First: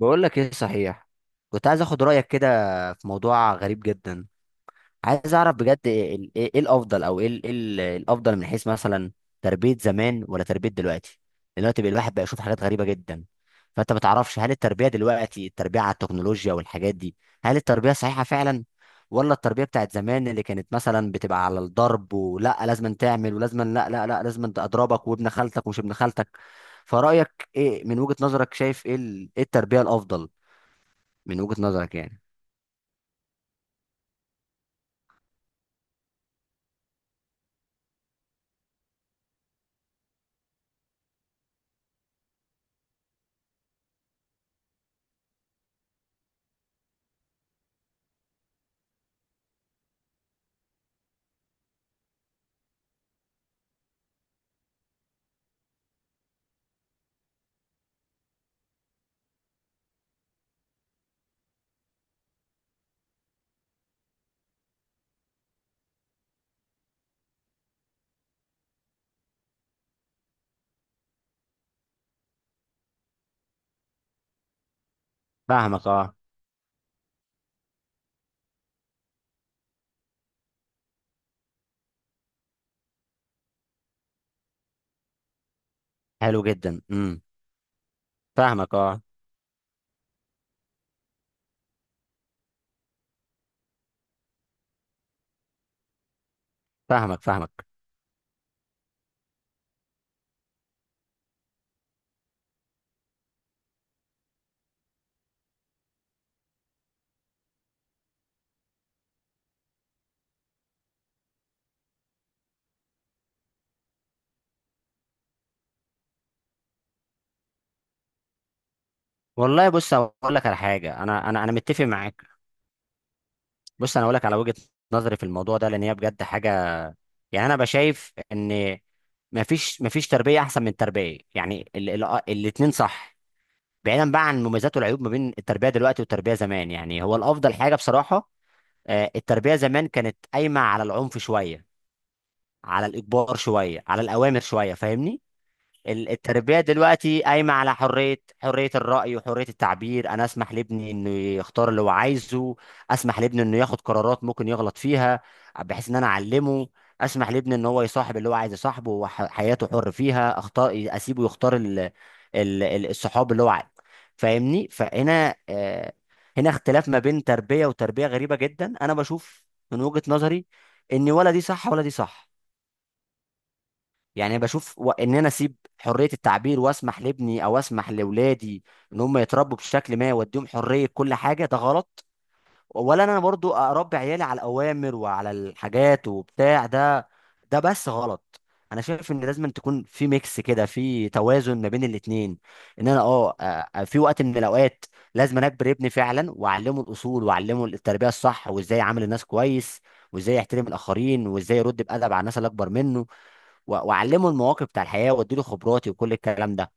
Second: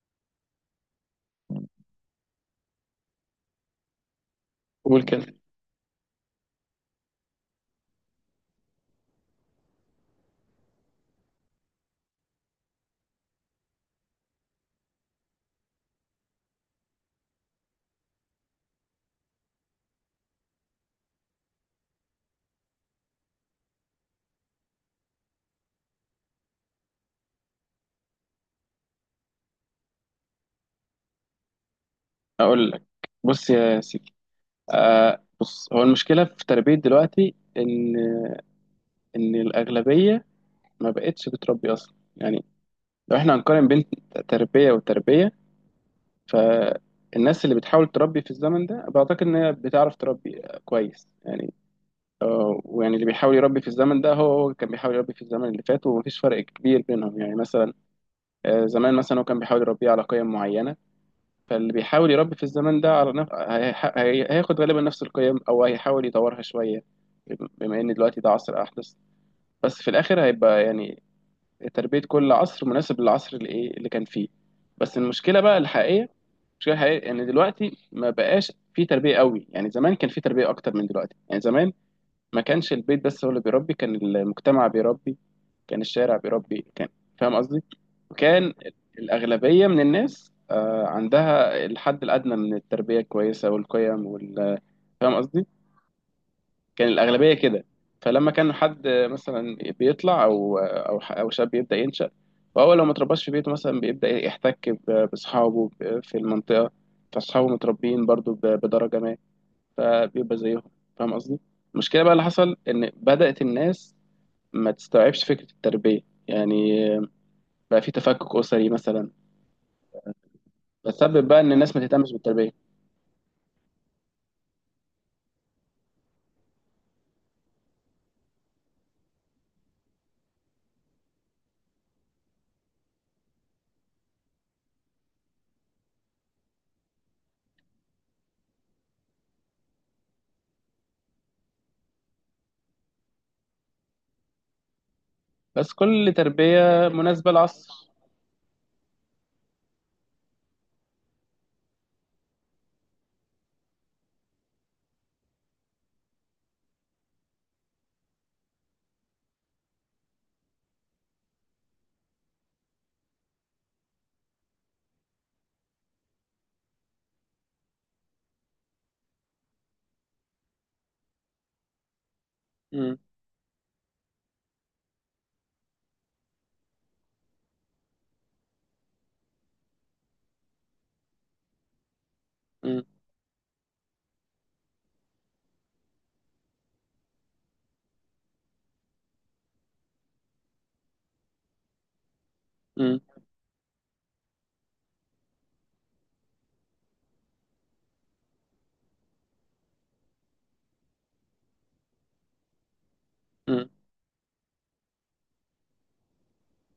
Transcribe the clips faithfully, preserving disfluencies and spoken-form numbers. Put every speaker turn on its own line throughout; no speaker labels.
بقول لك ايه صحيح. كنت عايز اخد رايك كده في موضوع غريب جدا.
قول كده.
عايز اعرف بجد ايه ال- إيه- إيه الافضل او ايه ال- إيه ال- إيه الافضل من حيث مثلا تربيه زمان ولا تربيه دلوقتي؟ لأن دلوقتي بقى الواحد بقى يشوف حاجات غريبه جدا، فانت ما تعرفش هل التربيه دلوقتي التربيه على التكنولوجيا والحاجات دي، هل التربيه صحيحه فعلا، ولا التربيه بتاعت زمان اللي كانت مثلا بتبقى على الضرب ولا لازم تعمل ولازم لا لا لا لازم أنت اضربك وابن خالتك ومش ابن خالتك. فرايك ايه من وجهه نظرك؟ شايف ايه ال- إيه التربيه الافضل من وجهة نظرك يعني؟
اقول لك، بص يا سيدي. آه بص، هو المشكله في تربيه دلوقتي ان ان الاغلبيه ما بقتش بتربي اصلا يعني. لو احنا هنقارن بين تربيه وتربيه، فالناس اللي بتحاول تربي في الزمن ده بعتقد ان هي بتعرف تربي كويس يعني. آه، ويعني اللي بيحاول يربي في الزمن ده هو هو كان بيحاول يربي في الزمن اللي فات، ومفيش فرق كبير بينهم يعني. مثلا آه، زمان مثلا هو كان بيحاول يربيه على قيم معينه، فاللي بيحاول يربي في الزمان ده على نف... هيح- هي... هياخد غالبا نفس القيم او هيحاول يطورها شويه، بم- بما ان دلوقتي ده عصر احدث. بس في الاخر هيبقى يعني تربيه كل عصر مناسب للعصر اللي ايه اللي كان فيه. بس المشكله بقى
فاهمك،
الحقيقيه،
اه.
المشكله الحقيقيه ان دلوقتي ما بقاش في تربيه قوي. يعني زمان كان في تربيه اكتر من دلوقتي. يعني زمان ما كانش البيت بس هو اللي بيربي، كان المجتمع بيربي، كان الشارع
حلو
بيربي،
جدا.
كان
امم
فاهم قصدي. وكان
فاهمك، اه.
الأغلبية من الناس آه، عندها الحد الأدنى من التربية الكويسة والقيم وال، فاهم قصدي، كان
فاهمك،
الأغلبية كده.
فاهمك.
فلما كان حد مثلا بيطلع أو أو ح- أو شاب يبدأ ينشأ، فهو لو ما اترباش في بيته مثلا بيبدأ يحتك ب- بأصحابه ب- في المنطقة، فأصحابه متربيين برضو ب- بدرجة ما، فبيبقى زيهم. فاهم قصدي. المشكلة بقى اللي حصل إن بدأت الناس ما تستوعبش فكرة التربية، يعني بقى في تفكك أسري مثلا،
والله بص اقول لك على حاجه،
بتسبب
انا
بقى
انا
إن
انا
الناس ما
متفق
تهتمش
معاك.
بالتربية.
بص انا اقول لك على وجهة نظري في الموضوع ده، لان هي بجد حاجه. يعني انا بشايف ان مفيش مفيش تربيه احسن من التربيه، يعني ال ال آه، الاتنين صح. بعيدا بقى عن المميزات والعيوب ما بين التربيه دلوقتي والتربيه زمان، يعني هو الافضل حاجه بصراحه. آه، التربيه زمان كانت قايمه على العنف شويه، على الاجبار شويه، على الاوامر شويه، فاهمني.
بس
ال-
كل
التربية
تربية
دلوقتي
مناسبة
قايمة على
للعصر.
حرية، حرية الرأي وحرية التعبير. أنا أسمح لابني إنه يختار اللي هو عايزه. أسمح لابني إنه ياخد قرارات ممكن يغلط فيها، بحيث إن أنا أعلمه. أسمح لابني إن هو يصاحب اللي هو عايز يصاحبه، وحياته حر فيها، أختار أسيبه يختار ال... ال... ال- الصحاب اللي هو عايز. فاهمني؟ فهنا آه، هنا اختلاف ما بين تربية وتربية غريبة جدا. أنا بشوف من وجهة نظري إن ولا دي صح ولا دي صح.
مم.
يعني بشوف و... ان انا اسيب حريه التعبير واسمح لابني او اسمح لاولادي ان هم يتربوا بشكل ما واديهم حريه كل حاجه، ده غلط.
مم.
ولا انا برضو اربي عيالي على الاوامر وعلى الحاجات وبتاع ده، ده بس غلط. انا شايف ان لازم تكون في ميكس كده، في توازن ما بين الاتنين. ان
مم.
انا اه آه، في وقت من الاوقات لازم أنا اجبر ابني فعلا واعلمه الاصول واعلمه التربيه الصح وازاي يعامل الناس كويس وازاي يحترم الاخرين وازاي يرد بادب على الناس اللي اكبر منه.
مم.
و- واعلمه المواقف بتاع الحياه واديله خبراتي وكل الكلام ده،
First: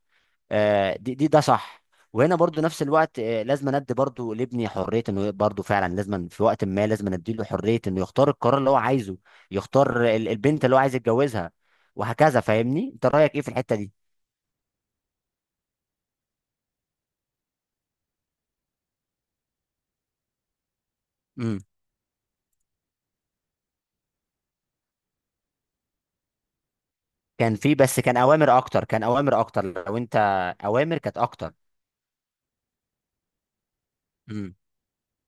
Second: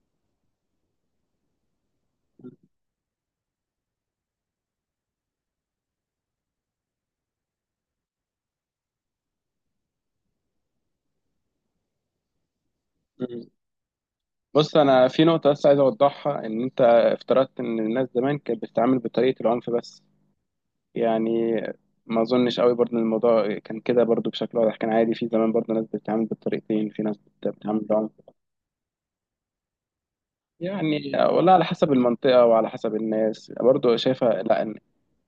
آه، دي دي ده صح. وهنا برضو نفس الوقت آه، لازم ندي برضو لابني حريه انه برضو فعلا لازم في وقت ما لازم نديله حريه انه يختار القرار اللي هو عايزه، يختار ال- البنت اللي هو عايز يتجوزها، وهكذا. فاهمني؟ انت رايك ايه في
مم.
الحته دي؟
بص، أنا في نقطة بس عايز أوضحها، إن أنت افترضت إن الناس زمان كانت بتتعامل بطريقة العنف بس، يعني
امم.
ما أظنش قوي برضه إن الموضوع كان كده برضه بشكل واضح. كان عادي في زمان برضه ناس بتتعامل بالطريقتين، في ناس بت-
كان في،
بتتعامل
بس
بالعنف
كان اوامر اكتر، كان اوامر اكتر لو انت، اوامر
يعني،
كانت
والله
اكتر.
على حسب المنطقة وعلى حسب الناس برضه شايفة
امم.
لا.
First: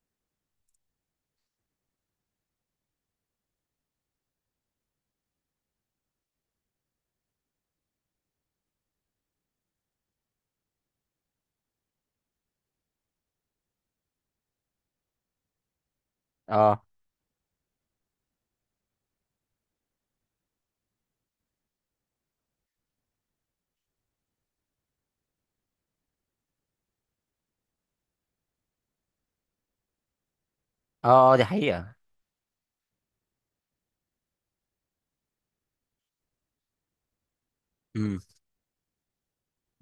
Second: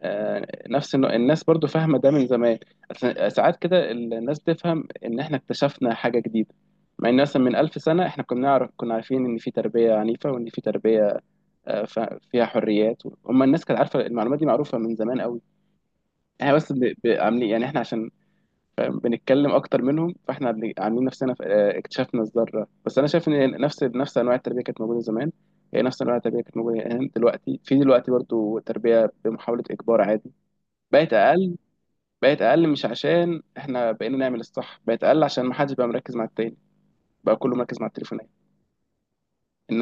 آه، نفس النوع- الناس برضو فاهمة ده من زمان. أس- ساعات كده الناس تفهم إن إحنا اكتشفنا حاجة جديدة، مع إن مثلا من ألف سنة إحنا كنا نعرف، كنا عارفين إن في تربية عنيفة وإن في تربية آه، ف- فيها حريات. هما الناس كانت عارفة، المعلومات دي معروفة من زمان قوي. إحنا بس
اه،
ب- ب- عاملين يعني، إحنا عشان فاهم بنتكلم أكتر منهم، فإحنا اللي عاملين نفسنا ف- آه، اكتشفنا الذرة. بس أنا شايف إن نفس نفس أنواع التربية كانت موجودة زمان. هي نفس أنواع التربية كانت موجودة، هنا دلوقتي في دلوقتي برضو تربية بمحاولة إجبار عادي، بقت
اه. آه، دي
أقل.
حقيقه.
بقت اقل مش عشان احنا بقينا نعمل الصح، بقت اقل عشان ما حدش بقى مركز مع التاني، بقى كله مركز مع
امم.
التليفونات.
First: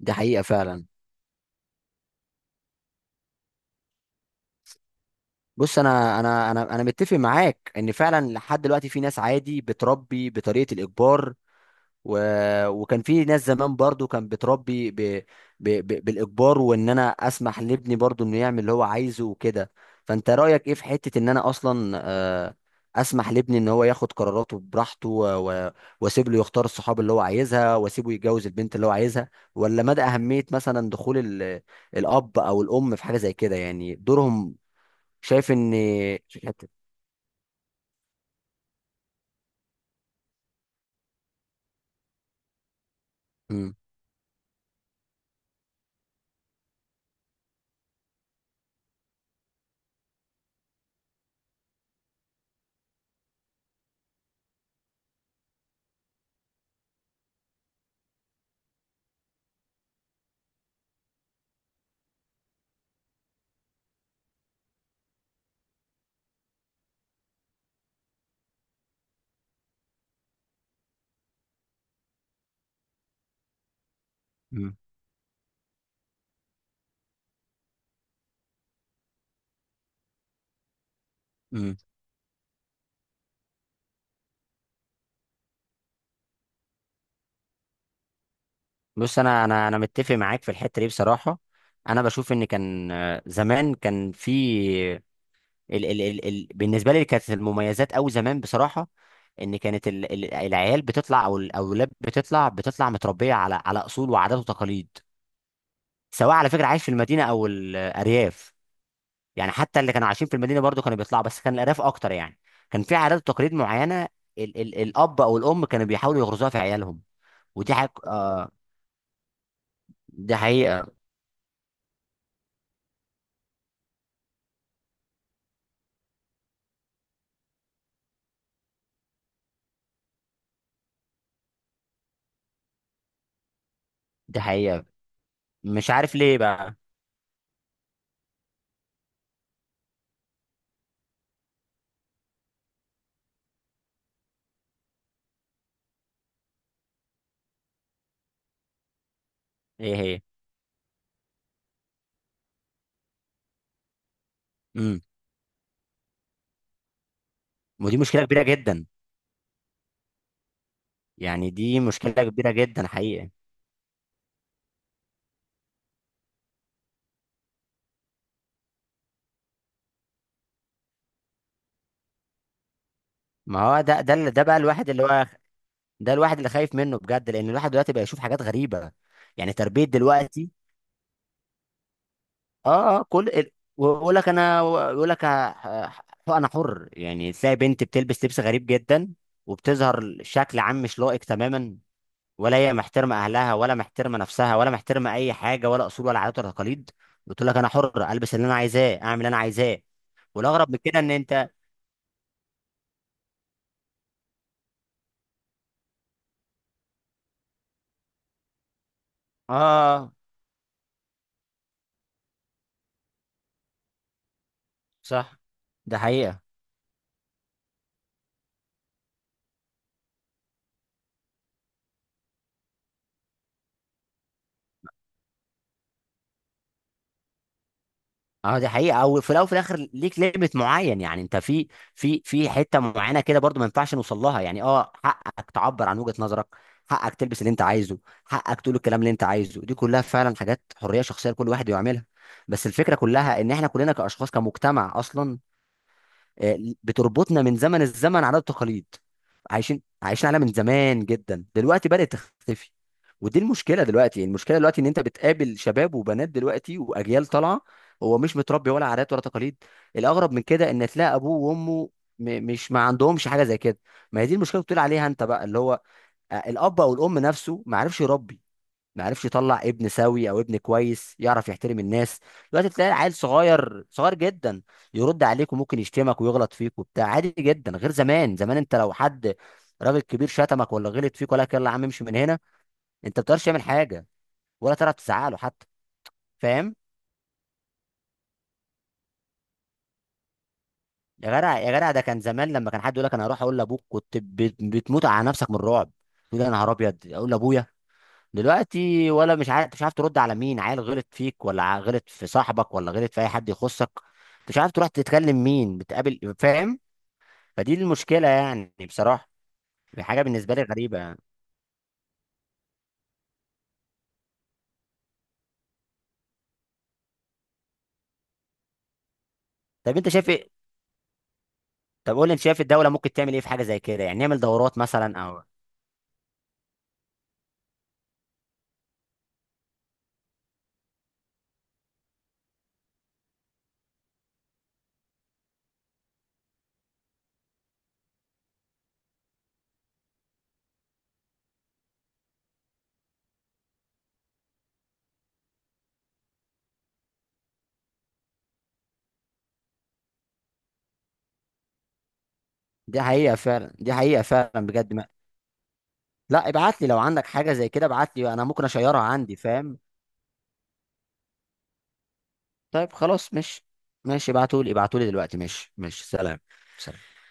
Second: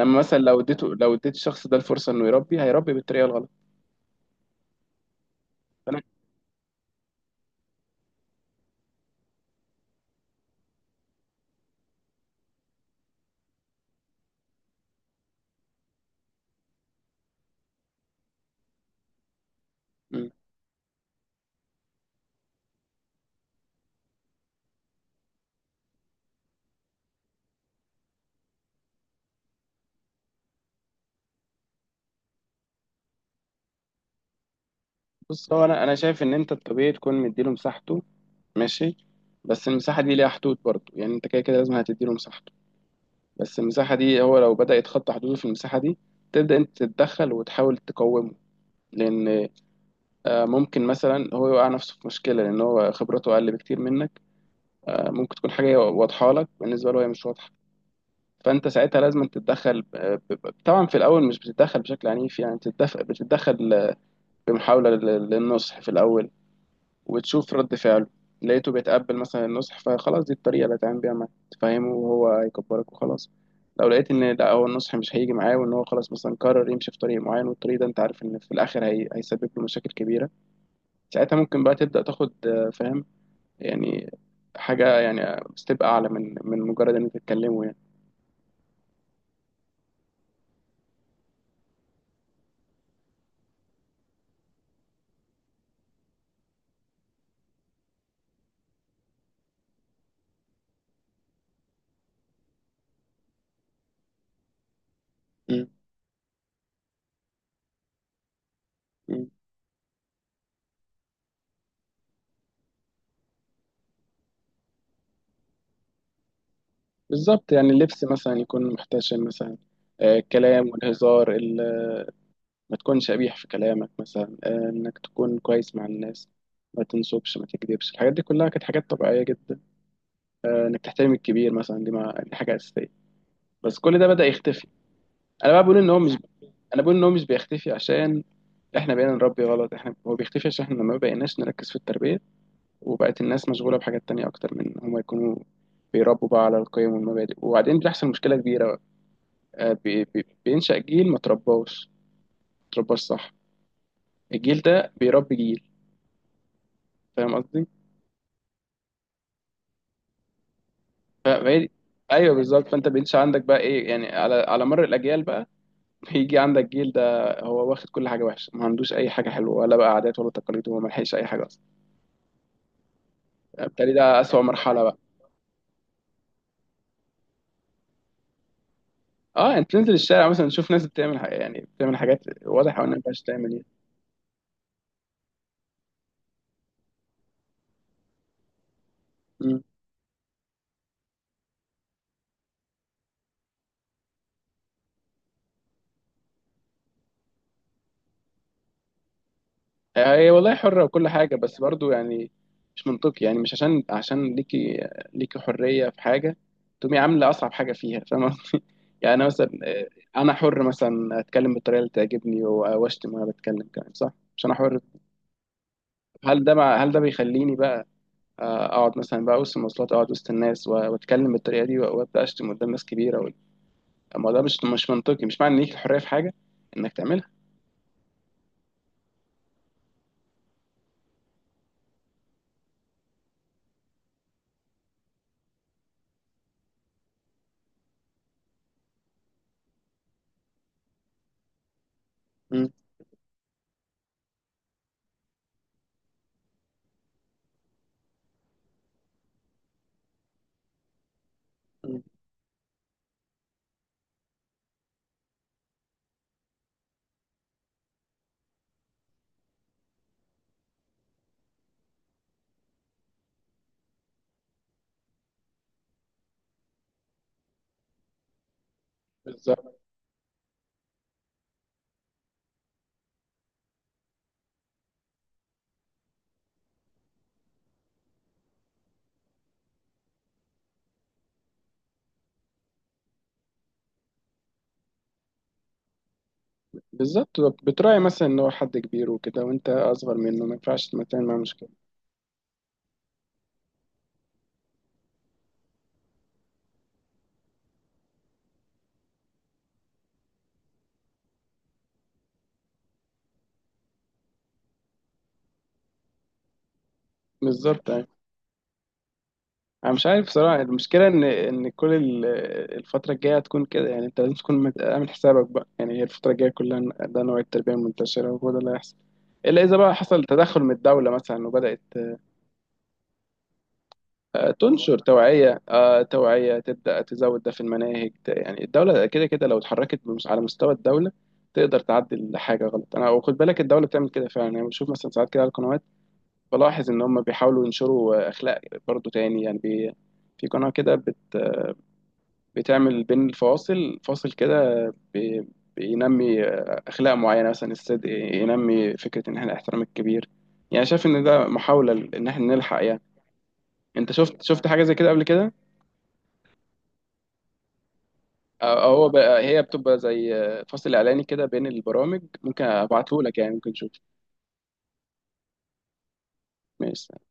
دي
مثلا
حقيقه
لو
فعلا.
اديته، لو اديت الشخص ده الفرصه انه يربي، هيربي بالطريقه الغلط.
بص
فانا،
انا انا انا انا متفق معاك ان فعلا لحد دلوقتي في ناس عادي بتربي بطريقه الاجبار و... وكان في ناس زمان برضو كان بتربي ب... ب... ب... بالاجبار، وان انا اسمح لابني برضو انه يعمل اللي هو عايزه وكده. فانت
مم.
رايك ايه في حته ان انا اصلا آه، اسمح لابني ان هو ياخد قراراته براحته و... و... واسيب له يختار الصحاب اللي هو عايزها واسيبه يتجوز البنت اللي هو عايزها؟ ولا مدى اهميه مثلا دخول ال... الاب او الام في حاجه زي كده، يعني دورهم؟ شايف
بص، هو
ان
انا انا شايف ان انت
حته.
الطبيعي تكون مديله مساحته، ماشي، بس المساحه دي ليها حدود برضه. يعني انت كده كده لازم هتديله مساحته، بس
مم.
المساحه دي هو لو بدا يتخطى حدوده في المساحه دي، تبدا انت تتدخل وتحاول تقومه. لان آه، ممكن مثلا هو يوقع نفسه في مشكله، لان هو خبرته اقل بكتير منك. آه، ممكن تكون حاجه واضحه لك، بالنسبه له هي مش واضحه. فانت ساعتها لازم تتدخل ب- ب- طبعا في الاول مش بتتدخل بشكل عنيف، يعني بتتدخل بتتدخل بمحاوله لل- للنصح في الاول، وتشوف رد فعله. لقيته بيتقبل مثلا النصح، فخلاص دي الطريقه اللي هتعمل بيها معاه، تفهمه وهو هيكبرك وخلاص. لو لقيت ان لا، هو
مم.
النصح مش هيجي معاه، وان هو خلاص مثلا قرر يمشي في طريق معين، والطريق ده انت عارف ان في الاخر هي... هيسبب له مشاكل كبيره، ساعتها ممكن بقى
مم.
تبدا تاخد آه، فاهم يعني، حاجة يعني ستيب أعلى من من مجرد إن أنتوا تتكلموا يعني.
بص انا انا انا متفق معاك في الحته دي بصراحه. انا بشوف ان كان آه، زمان كان في ال ال ال ال بالنسبه لي كانت المميزات او زمان بصراحه ان كانت ال ال العيال بتطلع او الاولاد بتطلع بتطلع متربيه على على اصول وعادات وتقاليد،
مم.
سواء على فكره عايش في المدينه او الارياف.
مم.
يعني حتى اللي كانوا عايشين في المدينه برضو كانوا بيطلعوا، بس كان الارياف اكتر يعني. كان في عادات وتقاليد معينه ال ال الاب او الام كانوا بيحاولوا يغرزوها في عيالهم.
بالظبط. يعني
ودي
اللبس
حق،
مثلا
آه.
يكون محتشم مثلا، آه،
دي
الكلام
حقيقه.
والهزار ال- ما تكونش قبيح في كلامك مثلا، آه، إنك تكون كويس مع الناس، ما تنصبش، ما تكذبش. الحاجات دي كلها كانت حاجات طبيعية جدا. آه، إنك تحترم الكبير مثلا، دي ما دي حاجة أساسية. بس كل ده بدأ
دي
يختفي.
حقيقه.
أنا بقى بقول
مش
إن هو
عارف
مش
ليه بقى.
أنا بقول إن هو مش بيختفي عشان إحنا بقينا نربي غلط، إحنا هو بيختفي عشان إحنا ما بقيناش نركز في التربية، وبقت الناس مشغولة بحاجات تانية أكتر من إن هما يكونوا بيربوا بقى على القيم والمبادئ، وبعدين بيحصل مشكلة كبيرة. آه،
ايه
بي-
هي.
بي- بينشأ جيل ما ترباش، ما ترباش صح. الجيل ده
امم.
بيربي جيل. فاهم قصدي؟
ودي مشكله كبيره جدا.
ف-
يعني
فهي،
دي مشكله
أيوه
كبيره
بالظبط.
جدا
فأنت بينشأ
حقيقه.
عندك بقى إيه يعني، على على مر الأجيال بقى بيجي عندك جيل ده هو واخد كل حاجة وحشة، ما عندوش أي حاجة حلوة ولا بقى عادات ولا تقاليد، وما لحقش أي حاجة أصلا.
ما هو
بالتالي
ده، ده
ده
اللي-
أسوأ
ده بقى
مرحلة
الواحد
بقى.
اللي هو، ده الواحد اللي خايف منه بجد، لان الواحد دلوقتي بقى يشوف حاجات غريبه. يعني
أه، أنت
تربيه
تنزل الشارع مثلا
دلوقتي،
تشوف ناس بتعمل حاجة، يعني بتعمل حاجات واضح أوي إنها ما
اه، اه،
ينفعش
كل ال-
تعمل.
ويقول لك انا، ويقول لك ه- ه- انا حر. يعني تلاقي بنت بتلبس لبس غريب جدا
إيه،
وبتظهر شكل عام مش لائق تماما، ولا هي محترمه اهلها ولا محترمه نفسها ولا محترمه اي حاجه، ولا اصول ولا عادات ولا تقاليد. بتقول لك انا حر، البس اللي انا عايزاه، اعمل اللي انا عايزاه.
هي والله
والاغرب من
حرة
كده
وكل
ان
حاجة،
انت،
بس برضو يعني مش منطقي. يعني مش عشان عشان ليكي ليكي حرية في حاجة تقومي عاملة أصعب حاجة فيها، فاهمة؟ يعني أنا مثلا آه،
اه،
أنا حر مثلا أتكلم بالطريقة اللي تعجبني و- وأشتم وأنا بتكلم كمان، صح؟ مش أنا حر.
صح. ده حقيقه.
هل ده مع هل ده بيخليني بقى آه، أقعد مثلا بقى وسط المواصلات، أقعد وسط الناس و- وأتكلم بالطريقة دي و- وأبدأ أشتم قدام ناس كبيرة و- أما ده مش مش منطقي. مش معنى إن ليك الحرية في حاجة إنك تعملها.
اه دي حقيقة. او في الاول وفي الاخر ليك ليميت معين، يعني انت في، في في حتة معينة كده برضو ما ينفعش نوصل لها، يعني اه حقك تعبر عن وجهة نظرك، حقك تلبس اللي انت عايزه، حقك تقول الكلام اللي انت عايزه، دي كلها فعلا حاجات حرية شخصية لكل واحد يعملها. بس
مم.
الفكرة كلها ان احنا كلنا كاشخاص كمجتمع اصلا آه، بتربطنا من زمن الزمن عادات وتقاليد، عايشين عايشين عليها من زمان جدا، دلوقتي
مم.
بدأت تختفي. ودي المشكله دلوقتي، المشكله دلوقتي ان انت بتقابل شباب وبنات دلوقتي واجيال طالعه هو مش متربي ولا عادات ولا تقاليد. الاغرب من كده ان تلاقي ابوه وامه م- مش ما عندهمش حاجه زي كده. ما هي دي المشكله اللي بتقول عليها انت بقى، اللي هو آه، الاب او الام نفسه ما عرفش يربي، ما عرفش يطلع
بالظبط
ابن سوي او ابن كويس يعرف يحترم الناس. دلوقتي تلاقي عيل صغير، صغير جدا، يرد عليك وممكن يشتمك ويغلط فيك وبتاع، عادي جدا. غير زمان، زمان انت لو حد راجل كبير شتمك ولا غلط فيك ولا لك يلا يا عم امشي من هنا، انت ما بتقدرش تعمل حاجه، ولا تعرف تزعله حتى. فاهم؟
بالظبط، بتراعي مثلا ان هو حد كبير وكده، وانت اصغر منه ما ينفعش تعمل معاه
يا جدع،
مشكله.
يا جدع، ده كان زمان لما كان حد يقول لك انا هروح اقول لابوك كنت بت- بتموت على نفسك من الرعب. تقول يا نهار ابيض اقول لابويا. دلوقتي ولا مش عارف، مش عارف ترد على مين، عيل غلط فيك ولا ع- غلط في صاحبك ولا غلط في اي حد يخصك. أنت مش عارف تروح تتكلم مين بتقابل. فاهم؟ فدي
بالظبط يعني.
المشكله يعني بصراحه.
انا
دي
مش
حاجه
عارف
بالنسبه
صراحه
لي غريبه
المشكله
يعني.
ان ان كل ال- الفتره الجايه هتكون كده. يعني انت لازم تكون مت- عامل حسابك بقى، يعني هي الفتره الجايه كلها ده نوع التربيه المنتشره، وهو ده اللي هيحصل. الا اذا بقى
طب انت
حصل
شايف ايه؟
تدخل من الدوله مثلا وبدات
طب قول لي، انت شايف الدوله ممكن تعمل ايه في حاجه زي كده؟ يعني نعمل
آه،
دورات
تنشر
مثلا او؟
توعيه، آه، توعيه تبدا تزود ده في المناهج ت- يعني الدوله كده كده لو اتحركت بمس- على مستوى الدوله تقدر تعدل حاجه غلط. انا وخد بالك الدوله بتعمل كده فعلا، يعني بشوف مثلا ساعات كده على القنوات، بلاحظ ان هم بيحاولوا ينشروا اخلاق برضو تاني. يعني بي في قناة كده بت بتعمل بين الفواصل فاصل كده بي بينمي اخلاق معينة، مثلا الصدق، ينمي فكرة ان احنا الاحترام الكبير، يعني شايف ان ده محاولة ل- ان احنا نلحق يعني.
دي حقيقه فعلا، دي
انت
حقيقه
شفت شفت
فعلا
حاجة
بجد
زي
ما...
كده قبل كده؟
لا ابعت لي، لو عندك حاجه زي كده ابعت لي، انا ممكن
أو أو
اشيرها
هو
عندي.
بقى هي
فاهم؟
بتبقى زي فاصل اعلاني كده بين البرامج. ممكن
طيب
ابعته
خلاص،
لك يعني،
مش
ممكن تشوف.
ماشي، ابعتولي، ابعتولي دلوقتي. ماشي، ماشي. سلام.
ماشي.